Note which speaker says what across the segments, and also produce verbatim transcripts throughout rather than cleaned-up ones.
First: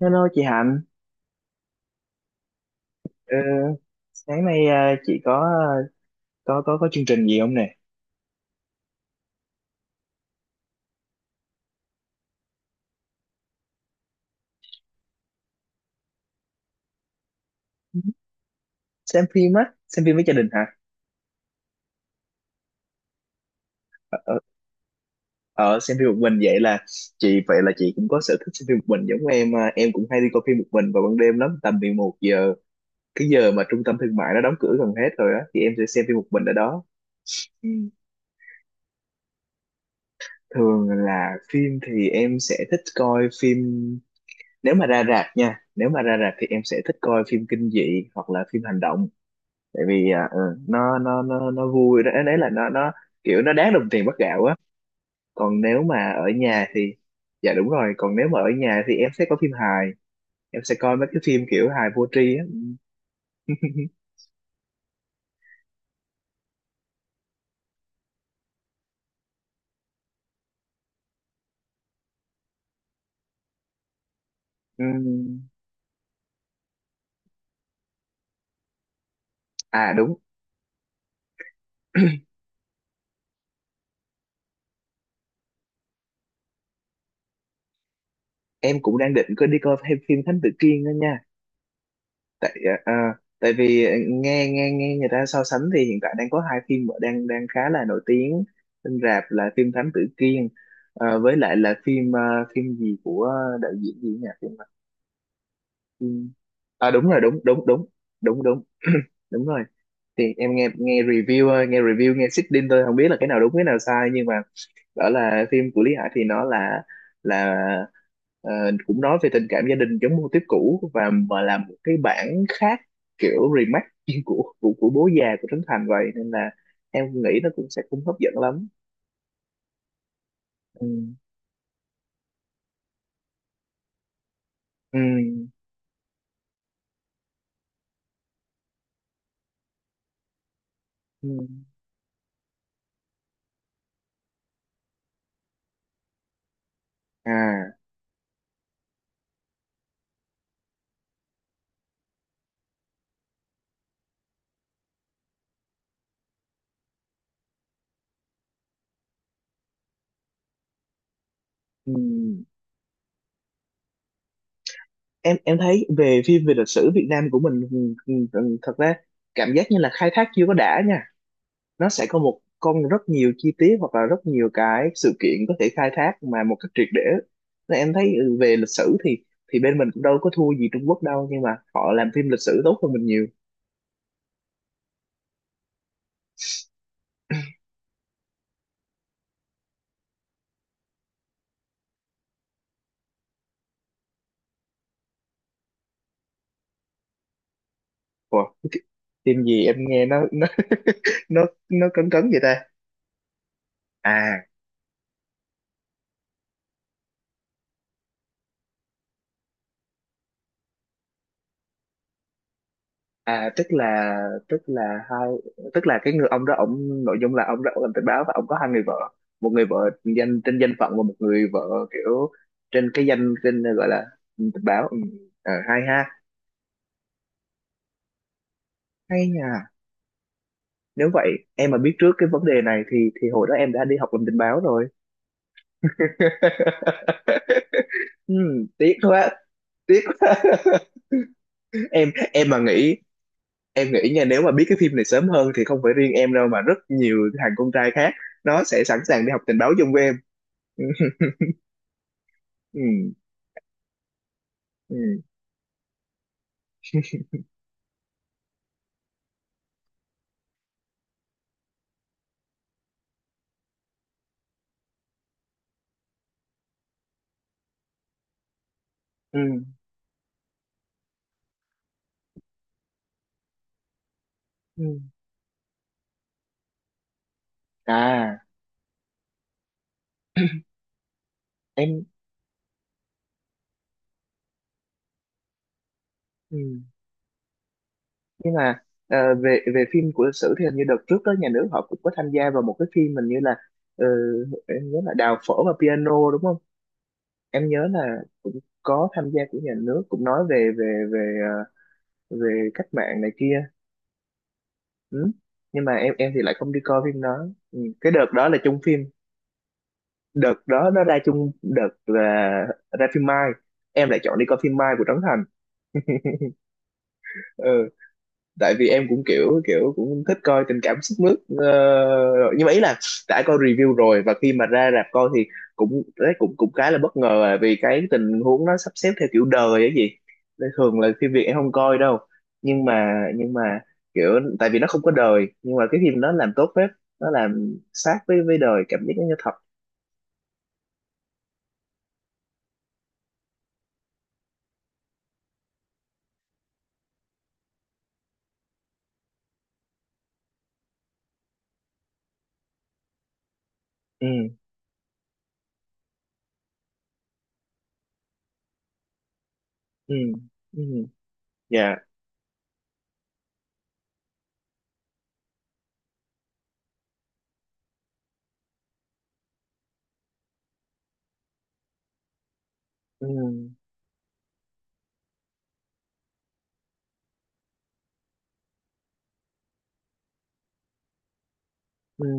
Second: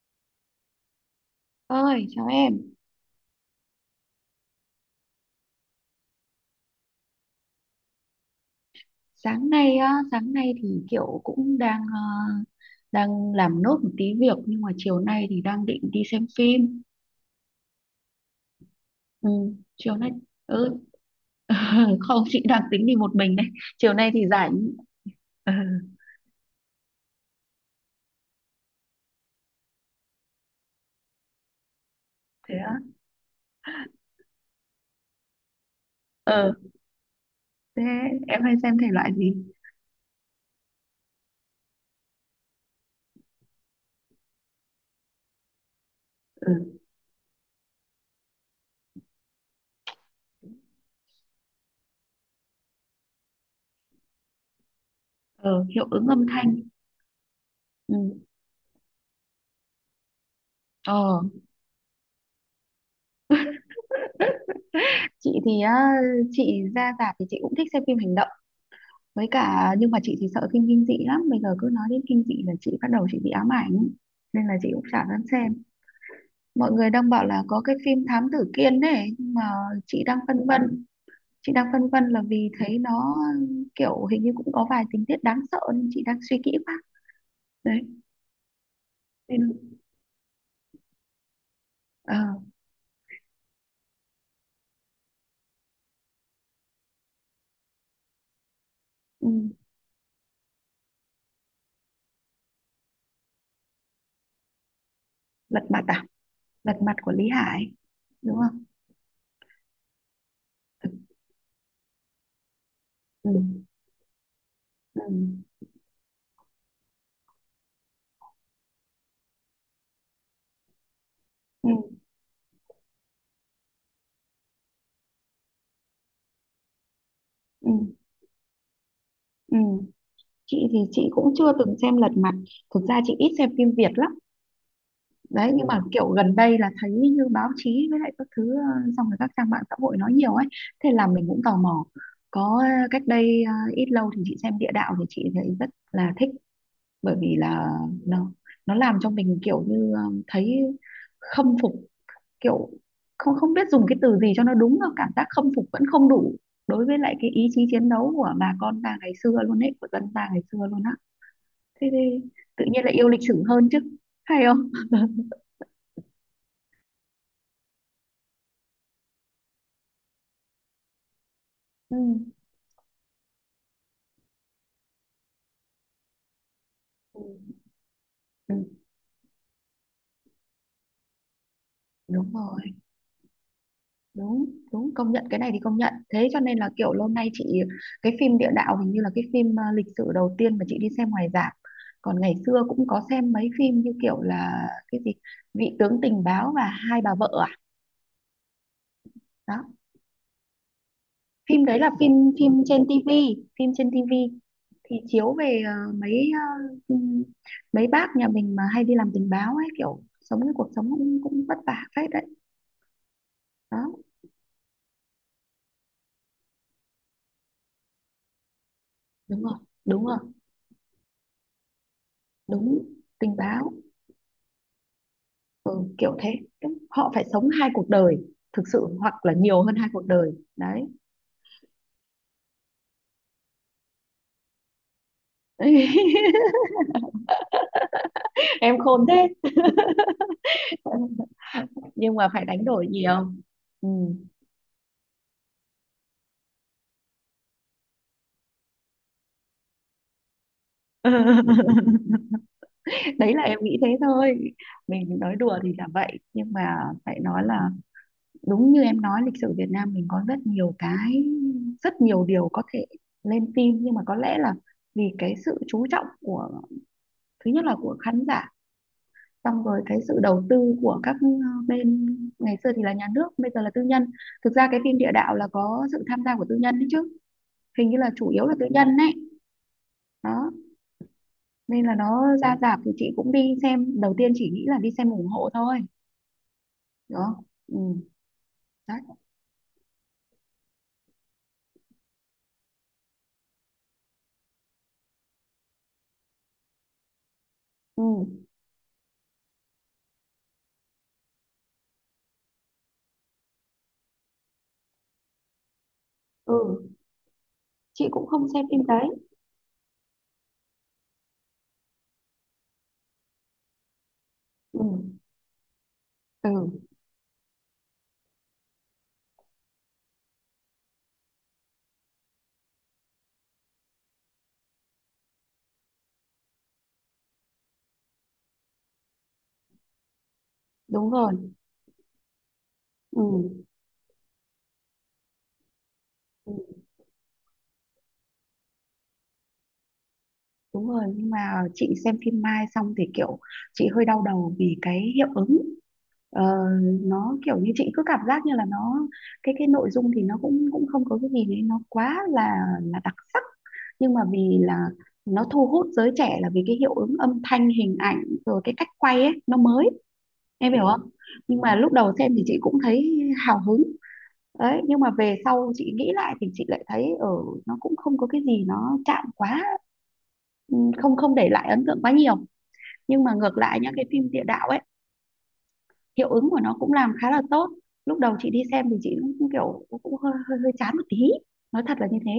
Speaker 1: Hello chị Hạnh.
Speaker 2: Ơi chào em.
Speaker 1: Ờ, Sáng nay à, chị có có có có chương trình gì không nè?
Speaker 2: Sáng nay á sáng nay thì kiểu cũng đang ờ, đang làm nốt một tí việc, nhưng mà chiều nay thì đang định đi xem phim.
Speaker 1: Xem
Speaker 2: Ừ,
Speaker 1: phim á,
Speaker 2: chiều
Speaker 1: xem
Speaker 2: nay.
Speaker 1: phim với gia đình hả?
Speaker 2: Ừ. Không, chị đang tính đi một mình đấy. Chiều nay
Speaker 1: Ở,
Speaker 2: thì
Speaker 1: ở,
Speaker 2: rảnh. Ừ,
Speaker 1: Ở xem phim một mình vậy là chị vậy là chị cũng có sở thích xem phim một mình giống em, à. Em cũng hay đi coi phim một mình vào ban đêm lắm, tầm mười một giờ,
Speaker 2: thế á?
Speaker 1: cái giờ mà trung tâm thương mại nó đóng cửa gần hết rồi á, thì em sẽ xem phim một mình
Speaker 2: ờ
Speaker 1: ở đó. Ừ.
Speaker 2: Thế em hay xem thể loại gì?
Speaker 1: Thường là phim thì em sẽ thích coi phim, nếu mà ra rạp nha, nếu mà ra rạp thì em sẽ
Speaker 2: Ừ.
Speaker 1: thích coi phim kinh dị hoặc là phim hành động. Tại vì à, ừ, nó nó nó nó vui đó, đấy là nó nó kiểu nó đáng đồng tiền bắt gạo á. Còn
Speaker 2: ờ,
Speaker 1: nếu
Speaker 2: Hiệu ứng
Speaker 1: mà ở
Speaker 2: âm thanh.
Speaker 1: nhà thì dạ đúng rồi,
Speaker 2: Ừ.
Speaker 1: còn nếu mà ở nhà thì em sẽ có phim hài, em sẽ coi mấy
Speaker 2: ờ
Speaker 1: cái phim kiểu hài vô tri á.
Speaker 2: chị thì á, chị ra rạp thì chị cũng thích xem phim hành động, với cả nhưng mà chị thì sợ phim kinh dị lắm. Bây giờ cứ nói đến kinh dị là chị bắt đầu chị bị ám ảnh, nên là chị cũng chả dám
Speaker 1: Ừm.
Speaker 2: xem. Mọi người đang bảo là có cái phim Thám Tử Kiên này, nhưng mà
Speaker 1: À
Speaker 2: chị
Speaker 1: đúng,
Speaker 2: đang phân vân chị đang phân vân là vì thấy nó kiểu hình như cũng có vài tình tiết đáng sợ, nên chị đang suy kỹ quá. Đấy,
Speaker 1: em cũng đang định cứ đi
Speaker 2: nên
Speaker 1: coi thêm phim Thánh Tử Kiên đó nha.
Speaker 2: ờ,
Speaker 1: Tại à, à, tại vì à, nghe nghe nghe người ta so sánh thì hiện tại đang có hai phim mà đang đang khá là nổi tiếng trên rạp
Speaker 2: ừ,
Speaker 1: là phim Thánh Tử Kiên, ờ, với lại là phim ờ, phim gì của đạo diễn gì nhỉ, phim à.
Speaker 2: lật mặt à,
Speaker 1: Ừ.
Speaker 2: lật
Speaker 1: À
Speaker 2: mặt
Speaker 1: đúng
Speaker 2: của
Speaker 1: rồi,
Speaker 2: Lý
Speaker 1: đúng, đúng,
Speaker 2: Hải,
Speaker 1: đúng,
Speaker 2: đúng
Speaker 1: đúng, đúng.
Speaker 2: không?
Speaker 1: Đúng rồi. Thì em nghe nghe review thôi, nghe review, nghe sitting thôi, không biết là cái
Speaker 2: Ừ.
Speaker 1: nào đúng cái nào sai, nhưng mà
Speaker 2: Ừ.
Speaker 1: đó là phim của Lý Hải thì nó là là ờ, cũng nói về tình cảm gia đình, giống mô típ cũ và mà làm
Speaker 2: Ừ.
Speaker 1: một
Speaker 2: Ừ.
Speaker 1: cái bản khác, kiểu remake của của, của bố già của Trấn Thành, vậy nên là em nghĩ nó cũng
Speaker 2: Ừ.
Speaker 1: sẽ cũng hấp dẫn lắm.
Speaker 2: Ừ. Chị thì
Speaker 1: Ừ.
Speaker 2: chị cũng chưa từng xem lật mặt. Thực ra chị ít xem phim Việt lắm
Speaker 1: Ừ.
Speaker 2: đấy, nhưng mà ừ, kiểu gần đây là thấy như báo chí với lại các thứ, ờ, xong rồi các trang mạng xã hội nói nhiều ấy. Thế là mình
Speaker 1: Ừ.
Speaker 2: cũng tò mò. Có ờ, cách đây ờ, ít lâu thì chị xem địa đạo thì chị thấy rất là thích. Bởi vì
Speaker 1: À,
Speaker 2: là nó nó làm cho mình kiểu như ờ, thấy khâm phục. Kiểu không không biết dùng cái từ gì cho nó đúng, là cảm giác khâm phục vẫn không đủ đối với lại cái ý chí chiến đấu của bà con ta ngày xưa luôn ấy, của dân ta ngày xưa luôn á. Thế
Speaker 1: ừ.
Speaker 2: thì tự nhiên lại yêu lịch sử hơn chứ, hay không?
Speaker 1: em em thấy về phim về lịch sử Việt Nam của mình ừ, ừ, ừ, thật ra cảm giác như là khai thác chưa có đã nha, nó sẽ có một con rất nhiều chi tiết hoặc là rất nhiều cái sự kiện có thể khai thác mà một cách triệt để,
Speaker 2: Ừ.
Speaker 1: nên em thấy ừ,
Speaker 2: Ừ,
Speaker 1: về lịch sử thì thì bên mình cũng đâu có thua gì Trung Quốc đâu, nhưng mà họ làm phim
Speaker 2: đúng
Speaker 1: lịch sử
Speaker 2: rồi.
Speaker 1: tốt hơn mình nhiều.
Speaker 2: Đúng, đúng, công nhận cái này thì công nhận. Thế cho nên là kiểu lâu nay chị cái phim địa đạo hình như là cái phim à, lịch sử đầu tiên mà chị đi xem ngoài rạp. Còn ngày xưa cũng có xem mấy phim như kiểu là cái gì, vị tướng tình báo và hai bà vợ à?
Speaker 1: Ủa, cái phim
Speaker 2: Đó,
Speaker 1: gì em nghe nó nó nó
Speaker 2: phim đấy
Speaker 1: nó
Speaker 2: là
Speaker 1: cấn
Speaker 2: phim
Speaker 1: cấn vậy
Speaker 2: phim
Speaker 1: ta?
Speaker 2: trên tivi. Phim trên tivi
Speaker 1: à
Speaker 2: thì chiếu về à, mấy à, ừm, mấy bác nhà mình mà hay đi làm tình báo ấy, kiểu sống cái cuộc sống cũng cũng vất vả phết đấy.
Speaker 1: à tức
Speaker 2: Đó.
Speaker 1: là tức là hai Tức là cái người ông đó, ông nội dung là ông đó, ông làm tình báo và ông có hai người vợ,
Speaker 2: Đúng
Speaker 1: một
Speaker 2: rồi.
Speaker 1: người vợ
Speaker 2: Đúng rồi.
Speaker 1: danh trên danh phận và một người vợ kiểu trên
Speaker 2: Đúng.
Speaker 1: cái danh
Speaker 2: Tình
Speaker 1: trên
Speaker 2: báo.
Speaker 1: gọi là tình báo. Ừ. Ờ,
Speaker 2: Ừ,
Speaker 1: hay ha.
Speaker 2: kiểu thế. Tức họ phải sống hai cuộc đời thực sự, hoặc
Speaker 1: Hay
Speaker 2: là nhiều
Speaker 1: nha.
Speaker 2: hơn hai cuộc đời đấy.
Speaker 1: Nếu vậy em mà biết trước cái vấn đề này thì thì hồi đó em đã đi học làm tình báo rồi. Ừ,
Speaker 2: Em
Speaker 1: tiếc
Speaker 2: khôn thế.
Speaker 1: quá, tiếc quá. em
Speaker 2: Nhưng mà phải
Speaker 1: em mà
Speaker 2: đánh đổi
Speaker 1: nghĩ
Speaker 2: nhiều. Ừ.
Speaker 1: em nghĩ nha, nếu mà biết cái phim này sớm hơn thì không phải riêng em đâu mà rất nhiều thằng con trai khác nó sẽ sẵn sàng đi học tình báo chung với em. Ừ,
Speaker 2: Đấy là em nghĩ thế thôi. Mình
Speaker 1: ừ,
Speaker 2: nói đùa thì là vậy, nhưng mà phải nói là đúng như em nói, lịch sử Việt Nam mình có rất nhiều cái rất nhiều điều có thể lên phim, nhưng mà có lẽ là vì cái sự chú trọng của, thứ nhất là của khán giả,
Speaker 1: ừ, ừ.
Speaker 2: xong rồi cái sự đầu tư của các ờ, bên. Ngày xưa thì là nhà nước, bây giờ là tư nhân. Thực ra cái
Speaker 1: Ừ.
Speaker 2: phim địa đạo là có sự tham gia của tư nhân đấy chứ, hình như là chủ
Speaker 1: À,
Speaker 2: yếu là tư nhân đấy. Đó, nên là
Speaker 1: em,
Speaker 2: nó ra rạp thì chị cũng đi xem đầu tiên, chỉ nghĩ là đi xem ủng hộ thôi.
Speaker 1: ừ.
Speaker 2: Đó. Ừ.
Speaker 1: Nhưng mà
Speaker 2: Đấy.
Speaker 1: ờ, về về phim của lịch sử thì hình như đợt trước đó nhà nước họ cũng có tham gia vào một cái phim mình như là ờ, em nhớ là đào phở và piano đúng không, em nhớ
Speaker 2: Ừ.
Speaker 1: là cũng có tham gia của nhà nước, cũng nói về về về ờ, về cách mạng này kia. Ừ. Nhưng mà em em thì lại không đi
Speaker 2: Ừ.
Speaker 1: coi phim đó. Ừ.
Speaker 2: Chị
Speaker 1: Cái đợt
Speaker 2: cũng không
Speaker 1: đó là
Speaker 2: xem
Speaker 1: chung
Speaker 2: phim
Speaker 1: phim,
Speaker 2: đấy.
Speaker 1: đợt đó nó ra chung đợt là ra phim Mai, em lại chọn đi coi phim
Speaker 2: Ừ.
Speaker 1: Mai của Trấn Thành.
Speaker 2: Ừ,
Speaker 1: Ừ. Tại vì em cũng kiểu kiểu cũng thích coi tình cảm sức mướt, ờ, rồi. Nhưng mà ý là đã coi review rồi, và khi mà ra rạp coi thì cũng đấy cũng cũng khá là bất ngờ à, vì cái tình huống nó sắp xếp theo kiểu đời ấy gì. Nên thường là
Speaker 2: đúng
Speaker 1: phim Việt
Speaker 2: rồi.
Speaker 1: em không coi đâu, nhưng mà nhưng mà
Speaker 2: Ừ.
Speaker 1: kiểu tại vì nó không có đời nhưng mà cái phim nó làm
Speaker 2: Ừ,
Speaker 1: tốt phết, nó làm sát với với đời, cảm giác nó như thật.
Speaker 2: đúng rồi, nhưng mà chị xem phim Mai xong thì kiểu chị hơi đau đầu vì cái hiệu ứng. Ờ, nó kiểu như chị cứ cảm giác như là nó, cái cái nội dung thì nó cũng cũng không có cái gì đấy nó quá là là đặc sắc, nhưng mà vì
Speaker 1: Ừ.
Speaker 2: là nó thu hút giới trẻ là vì cái hiệu ứng âm thanh hình ảnh, rồi cái cách quay ấy nó mới.
Speaker 1: Ừ.
Speaker 2: Em
Speaker 1: Ừ.
Speaker 2: hiểu Ừ. không? Nhưng mà lúc
Speaker 1: Dạ.
Speaker 2: đầu xem thì chị cũng thấy hào hứng. Đấy, nhưng mà về sau chị nghĩ lại thì chị lại thấy ở, nó cũng không có cái gì nó chạm quá. Ừ, không không để lại ấn tượng quá nhiều. Nhưng
Speaker 1: Ừ.
Speaker 2: mà ngược lại nhá, cái phim địa đạo ấy hiệu ứng của nó cũng làm khá là tốt. Lúc đầu chị đi xem thì chị cũng kiểu cũng cũng hơi hơi hơi chán một tí, nói thật là như
Speaker 1: Ừ.
Speaker 2: thế,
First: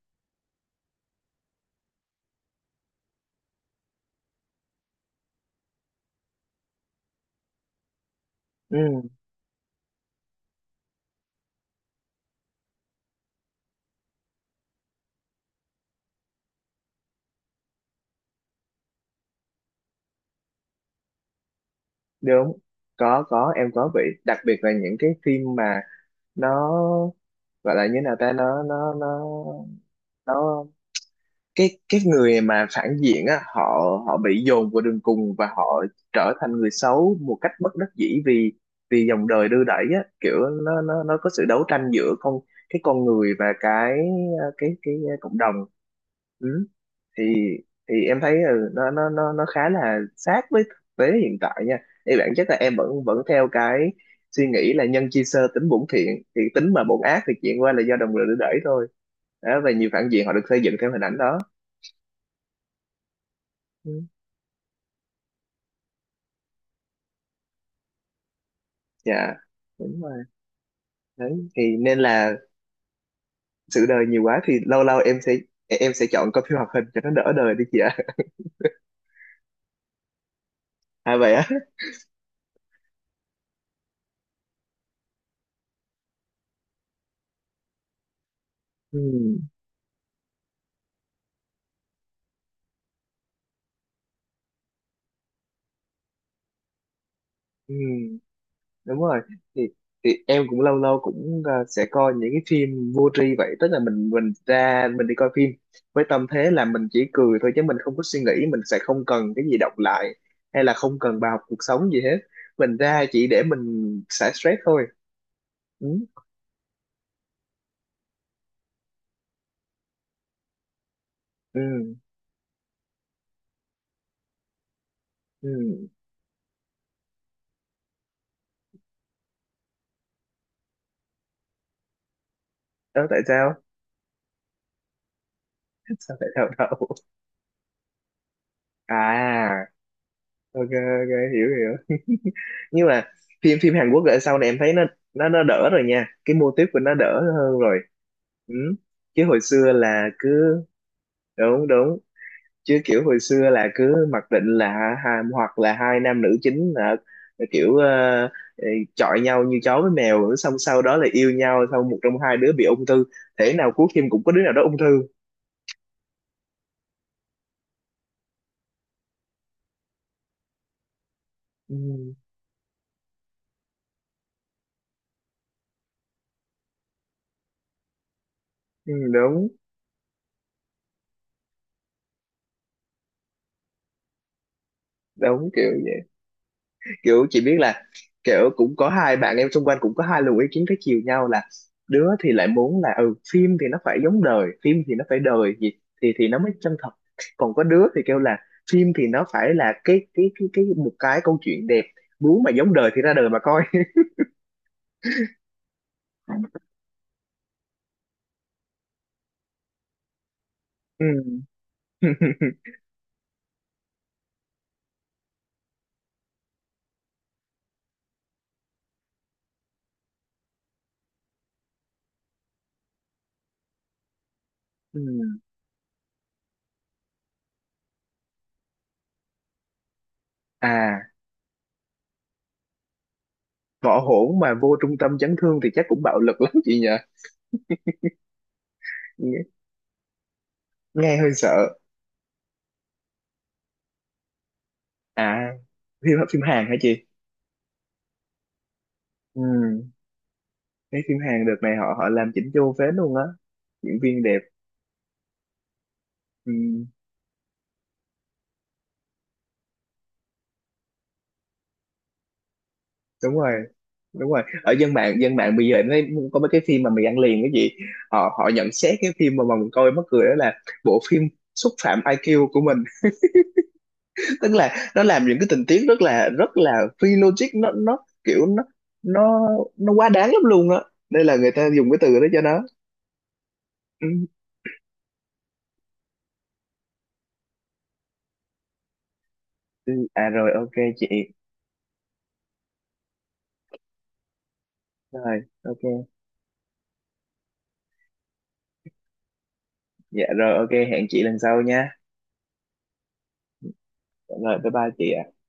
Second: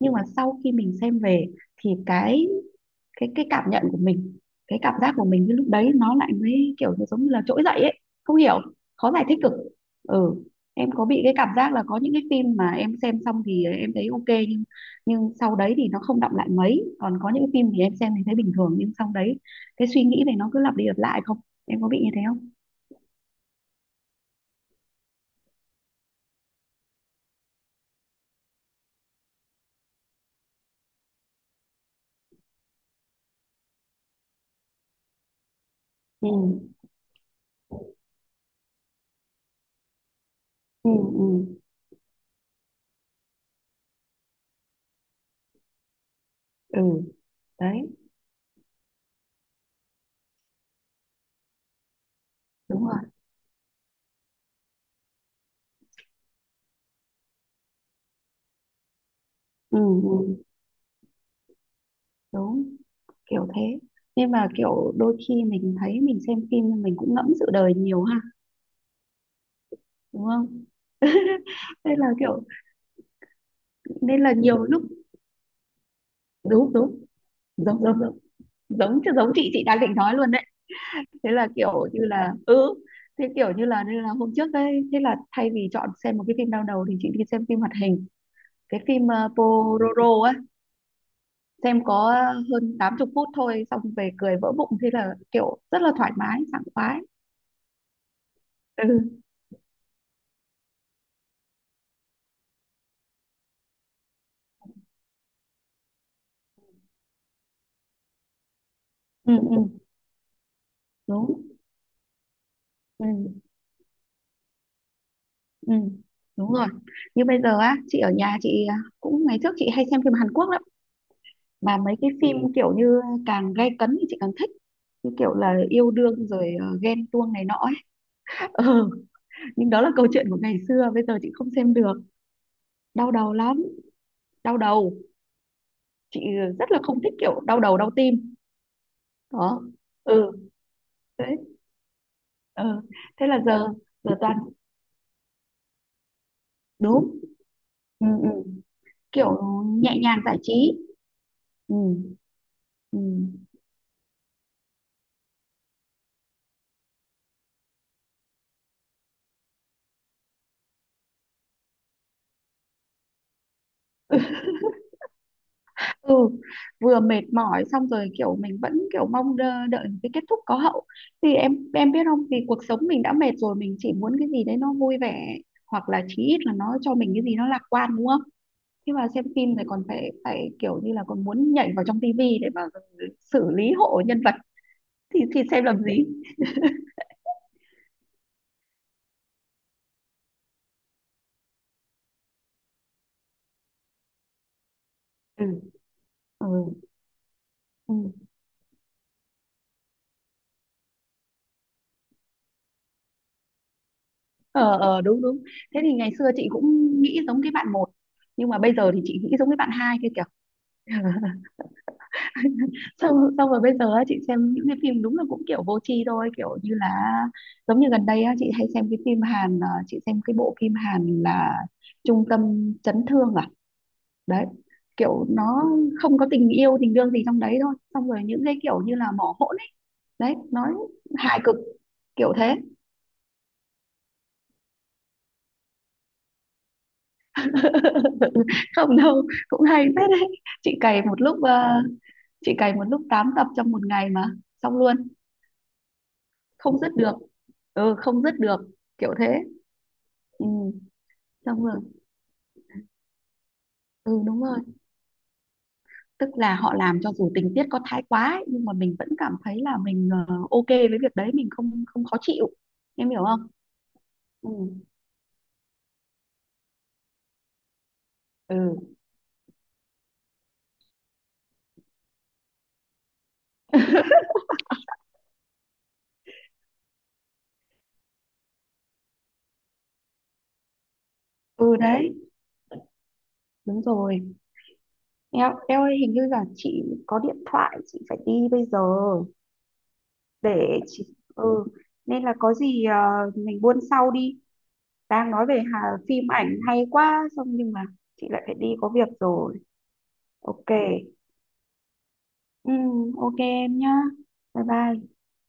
Speaker 2: nhưng mà sau khi mình xem về thì cái cái cái cảm nhận của mình, cái cảm giác của mình cái lúc đấy nó lại mới kiểu như giống như là trỗi dậy ấy. Không hiểu,
Speaker 1: Ừ.
Speaker 2: khó giải thích cực. Ừ, em có bị cái cảm giác là có những cái phim mà em xem xong thì em thấy ok, nhưng nhưng sau đấy thì nó không đọng lại mấy, còn có những cái phim thì em xem thì thấy bình thường, nhưng sau đấy cái suy nghĩ này nó cứ lặp đi lặp lại không? Em có bị như thế không?
Speaker 1: Đúng. Có có, em có bị, đặc biệt là những cái phim mà nó gọi là như nào ta, nó nó nó nó cái cái người mà phản diện á, họ họ bị dồn vào đường cùng và họ
Speaker 2: Ừ.
Speaker 1: trở thành người xấu một cách bất đắc dĩ, vì vì dòng đời đưa đẩy á, kiểu nó
Speaker 2: Ừ.
Speaker 1: nó nó có sự
Speaker 2: Ừ.
Speaker 1: đấu tranh giữa con cái con người và cái cái cái cộng đồng. Ừ.
Speaker 2: Ừ.
Speaker 1: thì
Speaker 2: Đấy,
Speaker 1: thì em thấy ừ, nó nó nó nó khá là sát với thực tế hiện tại nha, thì bản chất là em
Speaker 2: đúng rồi.
Speaker 1: vẫn vẫn theo cái suy nghĩ là nhân chi sơ tính bổn thiện, thì tính mà bổn ác thì chuyện qua là do đồng lửa đẩy thôi, đó, và
Speaker 2: Ừ,
Speaker 1: nhiều phản diện họ được
Speaker 2: ừ.
Speaker 1: xây dựng theo hình ảnh đó.
Speaker 2: Đúng. Kiểu thế.
Speaker 1: Ừ.
Speaker 2: Nhưng mà kiểu đôi khi mình thấy mình xem phim nhưng mình cũng ngẫm sự đời nhiều ha,
Speaker 1: Dạ, đúng rồi.
Speaker 2: đúng không?
Speaker 1: Đấy thì nên
Speaker 2: nên là
Speaker 1: là
Speaker 2: kiểu
Speaker 1: sự đời
Speaker 2: nên
Speaker 1: nhiều
Speaker 2: là
Speaker 1: quá thì
Speaker 2: nhiều lúc
Speaker 1: lâu lâu em sẽ em sẽ chọn coi phim hoạt
Speaker 2: đúng
Speaker 1: hình cho
Speaker 2: đúng,
Speaker 1: nó đỡ đời đi chị
Speaker 2: giống
Speaker 1: ạ.
Speaker 2: giống giống giống chứ giống chị chị đang định nói luôn đấy.
Speaker 1: À
Speaker 2: thế
Speaker 1: vậy á.
Speaker 2: là kiểu như là ừ Thế kiểu như là nên là hôm trước đấy, thế là thay vì chọn xem một cái phim đau đầu thì chị đi xem phim hoạt hình, cái phim uh,
Speaker 1: Ừ.
Speaker 2: Pororo ấy. Xem có hơn tám mươi phút thôi, xong về cười vỡ bụng, thế là kiểu rất là thoải mái sảng khoái.
Speaker 1: Ừ. Đúng rồi.
Speaker 2: Ừ.
Speaker 1: Thì thì em cũng lâu lâu cũng ờ, sẽ coi những cái phim vô tri vậy, tức là mình mình ra mình đi coi phim với tâm thế là mình chỉ cười thôi chứ mình không có suy nghĩ, mình sẽ không cần
Speaker 2: Ừ.
Speaker 1: cái gì đọc
Speaker 2: Ừ,
Speaker 1: lại hay là không cần bài học
Speaker 2: đúng.
Speaker 1: cuộc sống gì hết, mình ra chỉ để
Speaker 2: Ừ.
Speaker 1: mình xả stress thôi.
Speaker 2: Ừ,
Speaker 1: Ừ.
Speaker 2: đúng rồi. Như bây giờ á, chị ở nhà chị, à, cũng ngày trước chị hay xem phim Hàn Quốc lắm.
Speaker 1: Ừ.
Speaker 2: Mà mấy cái phim, Ừ. kiểu như càng gay cấn thì chị càng thích, như kiểu là
Speaker 1: Ừ.
Speaker 2: yêu đương rồi ờ, ghen tuông này nọ ấy. Ừ. Nhưng đó là câu chuyện của ngày xưa, bây giờ chị không xem được.
Speaker 1: Đó,
Speaker 2: Đau
Speaker 1: tại
Speaker 2: đầu
Speaker 1: sao
Speaker 2: lắm. Đau đầu.
Speaker 1: Sao
Speaker 2: Chị
Speaker 1: lại đau
Speaker 2: rất là
Speaker 1: đầu?
Speaker 2: không thích kiểu đau đầu đau tim. Đó.
Speaker 1: À
Speaker 2: Ừ.
Speaker 1: ok, ok,
Speaker 2: Đấy.
Speaker 1: hiểu, hiểu.
Speaker 2: Ừ.
Speaker 1: Nhưng mà
Speaker 2: Thế là
Speaker 1: phim
Speaker 2: giờ
Speaker 1: phim Hàn Quốc
Speaker 2: giờ
Speaker 1: ở
Speaker 2: toàn.
Speaker 1: sau này em thấy nó nó nó đỡ rồi nha, cái mô típ của nó
Speaker 2: Đúng.
Speaker 1: đỡ hơn rồi.
Speaker 2: Ừ, ừ.
Speaker 1: Ừ. Chứ hồi
Speaker 2: Kiểu
Speaker 1: xưa
Speaker 2: nhẹ
Speaker 1: là
Speaker 2: nhàng giải
Speaker 1: cứ,
Speaker 2: trí.
Speaker 1: đúng,
Speaker 2: Ừ.
Speaker 1: đúng. Chứ
Speaker 2: Ừ.
Speaker 1: kiểu hồi xưa là cứ mặc định là ha, hoặc là hai nam nữ chính là kiểu ờ, ờ, chọi nhau như chó với mèo, xong sau đó là yêu nhau, xong một trong hai đứa bị ung thư, thể nào cuối phim cũng có đứa nào đó ung thư.
Speaker 2: Ừ, vừa mệt mỏi, xong rồi kiểu mình vẫn kiểu mong đợi, đợi cái kết thúc có hậu. Thì em em biết
Speaker 1: Ừ,
Speaker 2: không? Vì cuộc sống mình đã mệt rồi, mình chỉ muốn cái gì đấy nó vui vẻ, hoặc là chí ít là nó cho mình cái gì nó lạc quan, đúng không?
Speaker 1: ừ,
Speaker 2: Thế mà xem
Speaker 1: đúng,
Speaker 2: phim thì còn phải phải kiểu như là còn muốn nhảy vào trong tivi để mà xử lý hộ nhân vật, thì thì
Speaker 1: đúng,
Speaker 2: xem
Speaker 1: kiểu
Speaker 2: làm gì.
Speaker 1: kiểu chị biết là, kiểu cũng có hai bạn em xung quanh cũng có hai luồng ý kiến trái chiều nhau là, đứa thì lại muốn là ừ phim thì nó phải giống đời, phim thì nó phải
Speaker 2: Ừ.
Speaker 1: đời gì thì thì nó mới
Speaker 2: Ừ,
Speaker 1: chân thật, còn có đứa thì
Speaker 2: ừ.
Speaker 1: kêu là phim thì nó phải là cái cái cái cái một cái câu chuyện đẹp, muốn mà giống đời thì ra đời mà coi.
Speaker 2: Ờ, ờ, đúng đúng. Thế thì ngày xưa chị cũng nghĩ giống cái bạn một, nhưng mà bây giờ thì chị nghĩ giống cái bạn hai kia kìa.
Speaker 1: Ừ.
Speaker 2: xong xong rồi bây giờ á, chị xem những cái phim đúng là cũng kiểu vô tri thôi, kiểu như là giống như gần đây á, chị hay xem cái phim Hàn à, chị xem cái bộ phim Hàn là Trung tâm chấn thương à. Đấy,
Speaker 1: Ừ.
Speaker 2: kiểu nó không có tình yêu tình đương gì trong đấy thôi, xong rồi những cái kiểu như là mỏ hỗn ấy. Đấy, nói
Speaker 1: À
Speaker 2: hài cực, kiểu thế.
Speaker 1: võ hổn mà vô trung tâm chấn thương thì chắc cũng bạo lực lắm chị nhỉ.
Speaker 2: Không đâu,
Speaker 1: nghe,
Speaker 2: cũng hay phết đấy. chị cày
Speaker 1: Nghe
Speaker 2: một
Speaker 1: hơi
Speaker 2: lúc
Speaker 1: sợ.
Speaker 2: ờ, chị cày một lúc tám tập trong một ngày mà xong luôn.
Speaker 1: À phim phim Hàn hả
Speaker 2: Không dứt
Speaker 1: chị?
Speaker 2: được. Ừ, không dứt được. Kiểu thế.
Speaker 1: Ừ.
Speaker 2: Ừ.
Speaker 1: Cái phim Hàn đợt
Speaker 2: Xong
Speaker 1: này
Speaker 2: rồi.
Speaker 1: họ họ làm chỉnh chu phết luôn á. Diễn viên
Speaker 2: Ừ,
Speaker 1: đẹp.
Speaker 2: đúng rồi. Tức
Speaker 1: Ừ,
Speaker 2: là họ làm cho dù tình tiết có thái quá ấy, nhưng mà mình vẫn cảm thấy là mình ờ, ok với việc đấy, mình không không khó chịu. Em hiểu
Speaker 1: đúng
Speaker 2: không?
Speaker 1: rồi. Đúng rồi.
Speaker 2: Ừ.
Speaker 1: Ở dân mạng dân mạng bây giờ nó có mấy cái phim mà mình ăn liền cái gì. Họ Họ nhận xét
Speaker 2: Ừ.
Speaker 1: cái phim mà mà mình coi mắc cười đó là bộ phim xúc phạm ai kiu của mình. Tức là nó làm những cái tình tiết rất là rất là phi logic, nó nó kiểu nó nó nó quá đáng lắm luôn á. Nên là người ta
Speaker 2: Ừ.
Speaker 1: dùng cái
Speaker 2: Đấy,
Speaker 1: từ đó cho nó.
Speaker 2: đúng
Speaker 1: Ừ.
Speaker 2: rồi. em em ơi, hình như là chị có điện thoại, chị phải đi bây giờ.
Speaker 1: Ừ. À rồi ok
Speaker 2: Để chị,
Speaker 1: chị.
Speaker 2: ừ, nên là có gì ờ, mình buôn sau đi. Đang
Speaker 1: Rồi
Speaker 2: nói về hà,
Speaker 1: ok.
Speaker 2: phim ảnh hay quá, xong nhưng mà chị lại phải đi có việc rồi.
Speaker 1: Dạ rồi
Speaker 2: Ok.
Speaker 1: ok hẹn chị lần sau nha.
Speaker 2: Ừm, ok em nhá.
Speaker 1: Dạ rồi
Speaker 2: Bye
Speaker 1: bye bye
Speaker 2: bye.
Speaker 1: chị ạ.